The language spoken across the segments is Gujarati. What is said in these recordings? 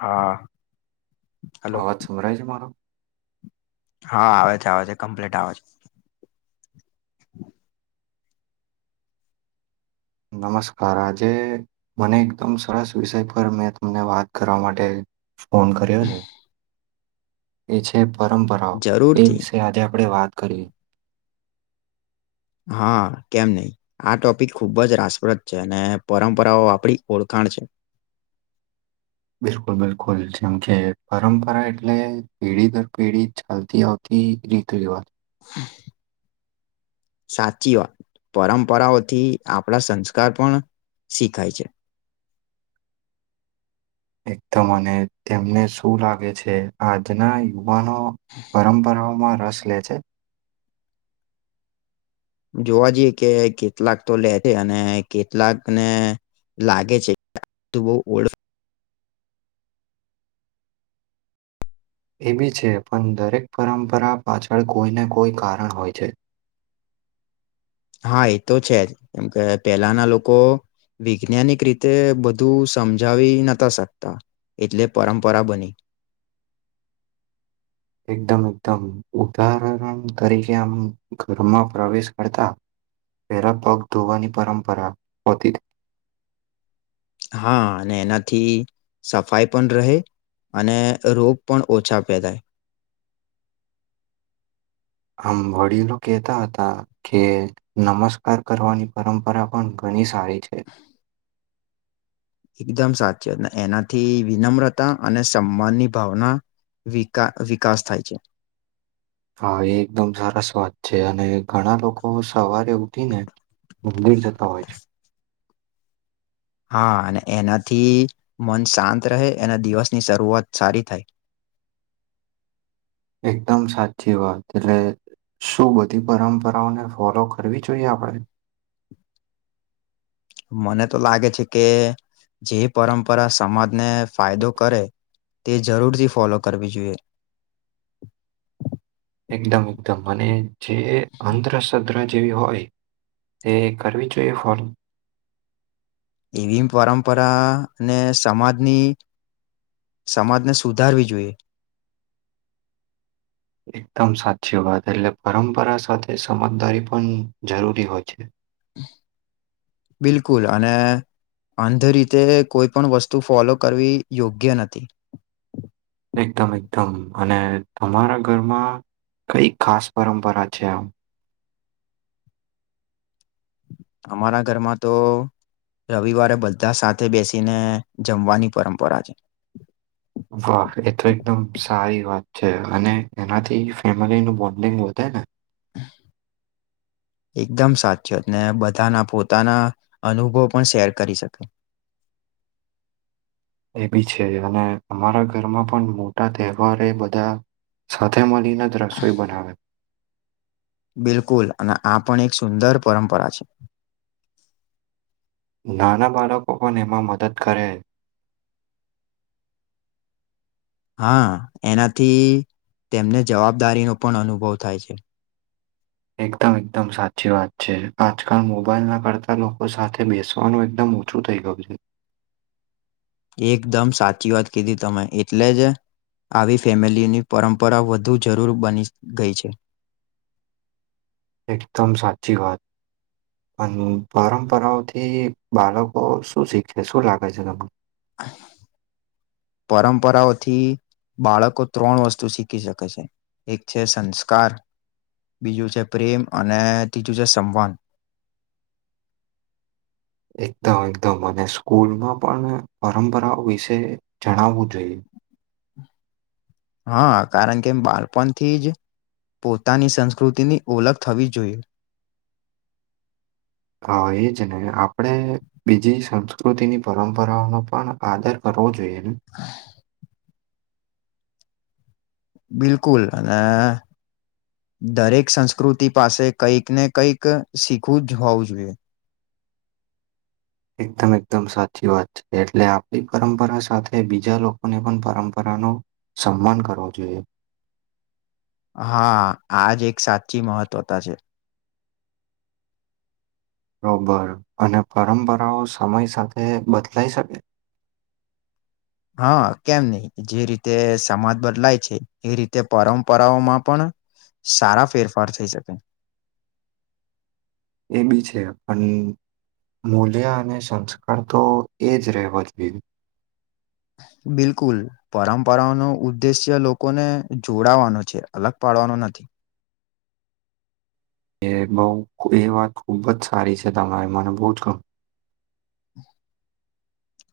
હા હલો અવાજ સંભળાય છે મારો હા આવે છે આવે છે કમ્પ્લીટ આવે છે નમસ્કાર આજે મને એકદમ સરસ વિષય પર મેં તમને વાત કરવા માટે ફોન કર્યો છે એ છે પરંપરાઓ એ જરૂરથી વિશે આજે આપણે વાત કરીએ હા કેમ નહી આ ટોપિક ખુબ જ રાસપ્રદ છે અને પરંપરાઓ આપડી ઓળખા કણ છે બિલકુલ બિલકુલ જેમ કે પરંપરા એટલે પેઢી દર પેઢી ચાલતી આવતી એ રીતિ રવાત હ સાચી વાત પરંપરાઓથી આપણા સંસ્કાર પણ શીખાય છે. એકદમ અને તેમને શું લાગે છે આજના યુવાનો પરંપરાઓમાં રસ લે છે. જોવા જઈએ કે કેટલાક તો લે છે અને કેટલાકને લાગે છે તું બઉ ઓળખ એ બી છે પણ દરેક પરંપરા પાછળ કોઈને કોઈ કારણ હોય છે. હા એ તો છે જ કેમ કે પેલાના લોકો વિજ્ઞાનિક રીતે બધું સમજાવી નતા શકતા. એટલે પરંપરા બની એકદમ એકદમ ઉદાહરણ તરીકે આમ ઘરમાં પ્રવેશ કરતા પેરા પગ ધોવાની પરંપરા હોતી. હા અને એનાથી સફાઈ પણ રહે. અને રોગ પણ ઓછા પેદાય. આમ વડીલો કેતા હતા કે નમસ્કાર કરવાની પરંપરા પણ ગણેશ સારી છે. એકદમ સાચી એનાથી વિનમ્રતા અને સમાનની ભાવના વી વિકાસ થાય છે. હા એ એકદમ સરસ વાત છે અને ઘણા લોકો સવાર ઉઠીને મંદિર જતા હોય છે. હા અને એનાથી મન શાંત રહે અને દિવસની શરૂઆત સારી થાય. એકદમ સાચી વાત તેટલે શું બધી પરંપરાઓને ફોલો કરવી જોઈએ આપણે. મને તો લાગે છે કે જે પરંપરા સમાજને ફાયદો કરે તે જરૂરથી ફોલો કરવી જોઈએ. એકદમ એકદમ અને જે અંધ્ર સધ્ર જેવી હોય તે ઘરવી જોઈએ ફોલ એવી પરંપરા અને સમાજની સમાજને સુધારવી જોઈએ. એકદમ સાચી વાત એટલે પરંપરા સાથે સમજદારી પણ જરૂરી હોય છે. બિલકુલ અને અંધ રીતે કોઈ પણ વસ્તુ ફોલો કરવી યોગ્ય નથી. એકદમ એકદમ અને તમારા ઘરમાં કઈ ખાસ પરંપરા છે આમ અમારા ઘરમાં તો રવિવારે બધા સાથે બેસીને જમવાની પરંપરા છે. વાહ એ તો એકદમ સારી વાત છે અને એનાથી ફેમિલીનું બોન્ડિંગ વધે ને. એકદમ સાચીવાત ને બધાના પોતાના અનુભવ પણ શેર કરી શકે. એ બી છે અને અમારા ઘરમાં પણ મોટા તહેવાર એ બધા સાથે મળીને જ રસોઈ બનાવે. બિલકુલ અને આ પણ એક સુંદર પરંપરા છે. નાના બાળકો પણ એમાં મદદ કરે. હા એનાથી તેમને જવાબદારીનો પણ અનુભવ થાય છે એકદમ એકદમ સાચી વાત છે આજકાલ મોબાઈલ ના કરતા લોકો સાથે બેસવાનું એકદમ ઓછું થઈ ગયું છે એકદમ સાચી વાત કીધી તમે એટલે જ આવી ફેમિલીની પરંપરા વધુ જરૂર બની ગઈ છે એકદમ સાચચી વાત પરંપરાઓથી બાળકો શું શીખે શું લાગે છે તમને પરંપરાઓથી બાળકો ત્રણ વસ્તુ શીખી શકે છે એક છે સંસ્કાર બીજું છે પ્રેમ અને ત્રીજું છે [unintelligible] એકદમ એકદમ અને સ્કૂલમાં પણ પરંપરાઓ વિશે જણાવવું જોઈએ હા કારણ કે એમ બાળપણથી જ પોતાની સંસ્કૃતિની ઓળખ થવી જોઈએ એજ ને આપડણે બીજી સંસ્કૃતિની પરંપરાઓનો પણ આદર કરવો જોઈએ હમ બિલકુલ અને દરેક સંસ્કૃતિ પાસે કંઈક ને કંઈક શીખવું જ હોવું જોઈએ એકદમ એકદમ સાચી વાત છે એટલે આપણી પરંપરા સાથે બીજા લોકોની પણ પરંપરા નો સન્માન કરવો જોઈએ હા આજ એક સાચી મહત્વતા છે બરોબર અને પરંપરાઓ સમય સાથે બદલાઈ શકે હા કેમ નહી જે રીતે સમાજ બદલાય છે એ રીતે પરંપરાઓમાં પણ સારા ફેરફાર થઈ શકે એ બી છે પણ મૂલ્ય અને સંસ્કાર તો એ જ રહેવા જોઈએ બિલકુલ પરંપરાઓ નો ઉદ્દેશ્ય લોકોને જોડાવાનો છે અલગ પાડવાનો નથી એ બઉ એ વાત ખુબ જ સારી છે તમારી મને બહુ જ [unintelligible]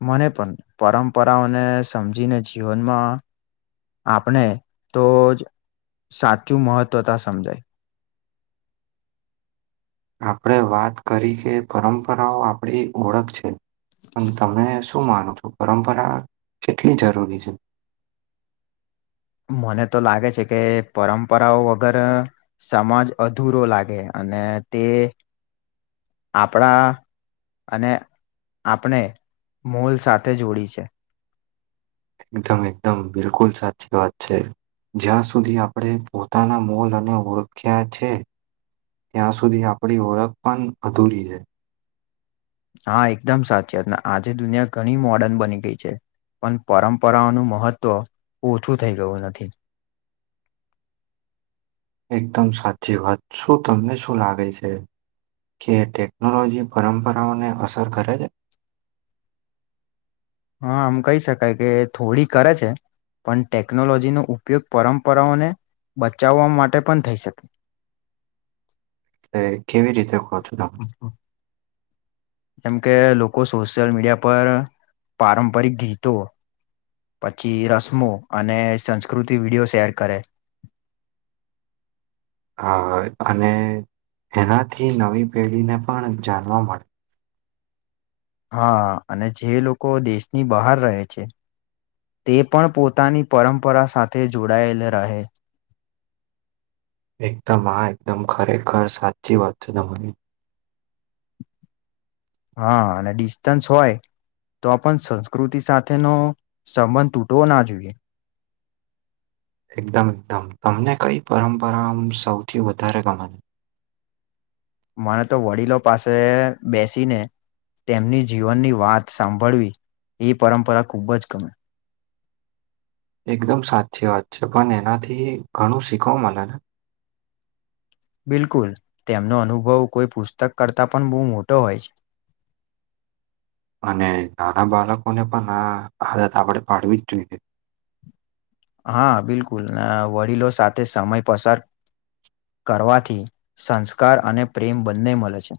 મને પણ પરંપરાઓને સમજીને જીવનમાં આપણે તો જ સાચું મહત્ત્વતા સમજાય આપણે વાત કરી કે પરંપરાઓ આપણી ઓળખ છે પણ તમે શું માનો છો પરંપરા કેટલી જરૂરી છે મને તો લાગે છે કે પરંપરાઓ વગર સમાજ અધૂરો લાગે અને તે હ આપણા અને આપણે મોલ સાથે જોડી છે એકદમ એકદમ બિલકુલ સાચચી વા છે જ્યાં સુધી આપણે પોતાના મોલ અને ઓળખ્યા છે ત્યાં સુધી આપણી ઓળખ પણ અધૂરી છે હા એકદમ સાચી વાત આજે દુનિયા ઘણી મોર્ડર્ન બની ગઈ છે પણ પરંપરાઓનું મહત્ત્વ ઓછું થઈ ગયું નથી એકદમ સાચી વાત, શું તમને શું લાગે છે? કે ટેકનોલોજી પરંપરાઓને અસર કરે છે? હા આમ કહી શકાય કે થોડી કરે છે. પણ ટેકનોલોજીનો ઉપયોગ પરંપરાઓને બચાવવા માટે પણ થઈ શકે. તે કેવી રીતે કહો છો તમ જેમ કે લોકો સોશિયલ મીડિયા પર પારંપરિક ગીતો પછી રસમો અને સંસ્કૃતિ વિડિયો શેર કરે. હા અને એનાથી નવી પેઢીને પણ જાણવા મળે. હા અને જે લોકો દેશની બહાર રહે છે. તે પણ પોતાની પરંપરા સાથે જોડાયેલ રહે. એકદમ આ એકદમ ખરેખર સાચી વાત છે તમારી. હા અને ડિસ્ટન્સ હોય તો આપણ સંસ્કૃતિ સાથેનો સંબંધ તૂટવો ના જોઈએ. એકદમ એકદમ તમને કઈ પરંપરા સૌથી વધારે ગમાની મને તો વડીલો પાસે બેસીને તેમની જીવનની વાત સાંભળવી એ પરંપરા ખૂબ જ ગમે. એકદમ સાચી વાત છે પણ એનાથી ઘણું શીખવા મળે ને. બિલકુલ તેમનો અનુભવ કોઈ પુસ્તક કરતાં પણ બહુ મોટો હોય છે. અને નાના બાળકોને પણ આ આદત આપણેે પાડવી જ જોઈએ. હા બિલકુલ વડીલો સાથે સમય પસાર કરવાથી સંસ્કાર અને પ્રેમ બંને મળે છે.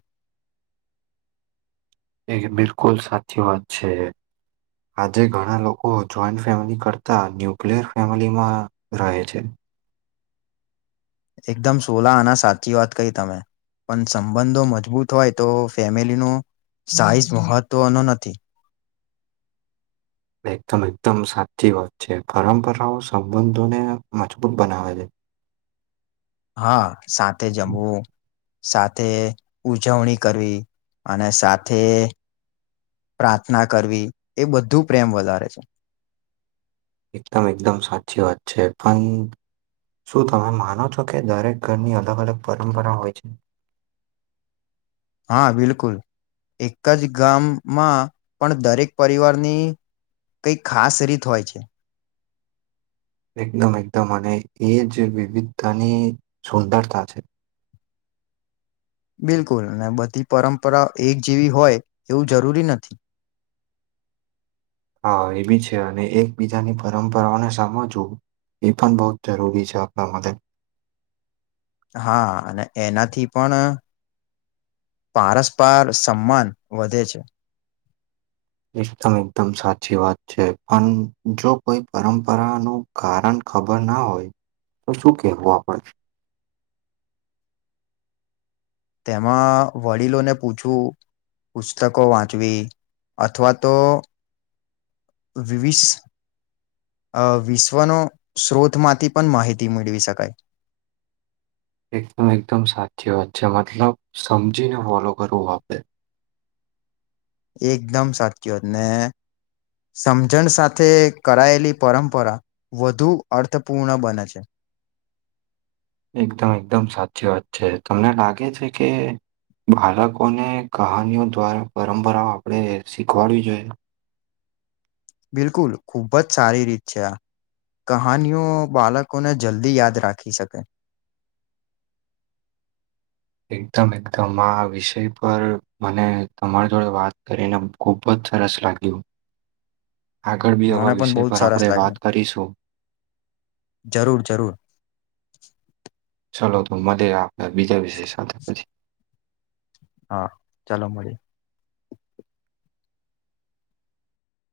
એક બિલકુલ સાચી વાત છે. આજે ઘણા લોકો જોઈન્ટ ફેમિલી કરતાં ન્યુક્લિયર ફેમિલીમાં રહે છે. એકદમ સોલા આના સાચી વાત કહી તમે. પણ સંબંધો મજબૂત હોય તો ફેમિલીનો સાઈઝ મહત્ત્વનો નથી. એકદમ એકદમ સાચી વાત છે પરંપરાઓ સંબંધોને મજબૂત બનાવે છે. હા સાથે જમવું. સાથે ઉજવણી કરવી અને સાથે પ્રાર્થના કરવી એ બધું પ્રેમ વધારે છે. એકદમ એકદમ સાચી વાત છે પણ શું તમે માનો છો કે દરેક ઘરની અલગ અલગ પરંપરા હોય છે. હા બિલકુલ. એક જ ગામમાં પણ દરેક પરિવારની કઈ ખાસ રીત હોય છે. એકદમ એકદમ અને એ જે વિવિધતાની સુંદરતા છે. બિલકુલ ને બધી પરંપરા એક જેવી હોય એવું જરૂરી નથી. હા એ બી છે અને એકબીજાની પરંપરાઓને સમજવું ઇપન બહુજ જરૂરી છે આપડા માટે. હા અને એનાથી પણ પારસ્પાર સમાન વધે છે. એકદમ એકદમ સાચી વાત છે પણ જો કોઈ પરંપરાનું કારણ ખબર ના હોય તો શું કેવું આપડે. તેમાં વડીલોને પૂછું પુસ્તકો વાંચવી અથવા તો વિવિસ અ વિશ્વનો સ્ત્રોતમાંથી પણ માહિતી મેળવી શકાય. [unintelligible] એકદમ એકદમ સાચી વાત છે, મતલબ સમજીને ફોલો કરવું આપડે. એકદમ સાચીવાત ને સમજણ સાથે કરાયેલી પરંપરા વધુ અર્થપૂર્ણ બને છે. એકદમ એકદમ સાચી વાત છે તમને લાગે છે કે બાળકોને કહાનીઓ દ્વારા પરંપરાઓ આપણે શીખવાડવી જોઈએ. બિલકુલ ખૂબ જ સારી રીત છે આ. કહાનીઓ બાળકોને જલ્દી યાદ રાખી શકે. [unintelligible] એકદમ એકદમ આ વિષય પર મને તમારી જોડે વાત કરીને ખુબ જ રસ લાગ્યો આગળ બી મને આવા પણ બહુ વિષય જ પર સરસ આપણે લાગ્યું વાત કરીશું. જરૂર જરૂર. ચલો તો મધે રાતના બીજા વિષય સાથે પછ હા ચાલો મળએ.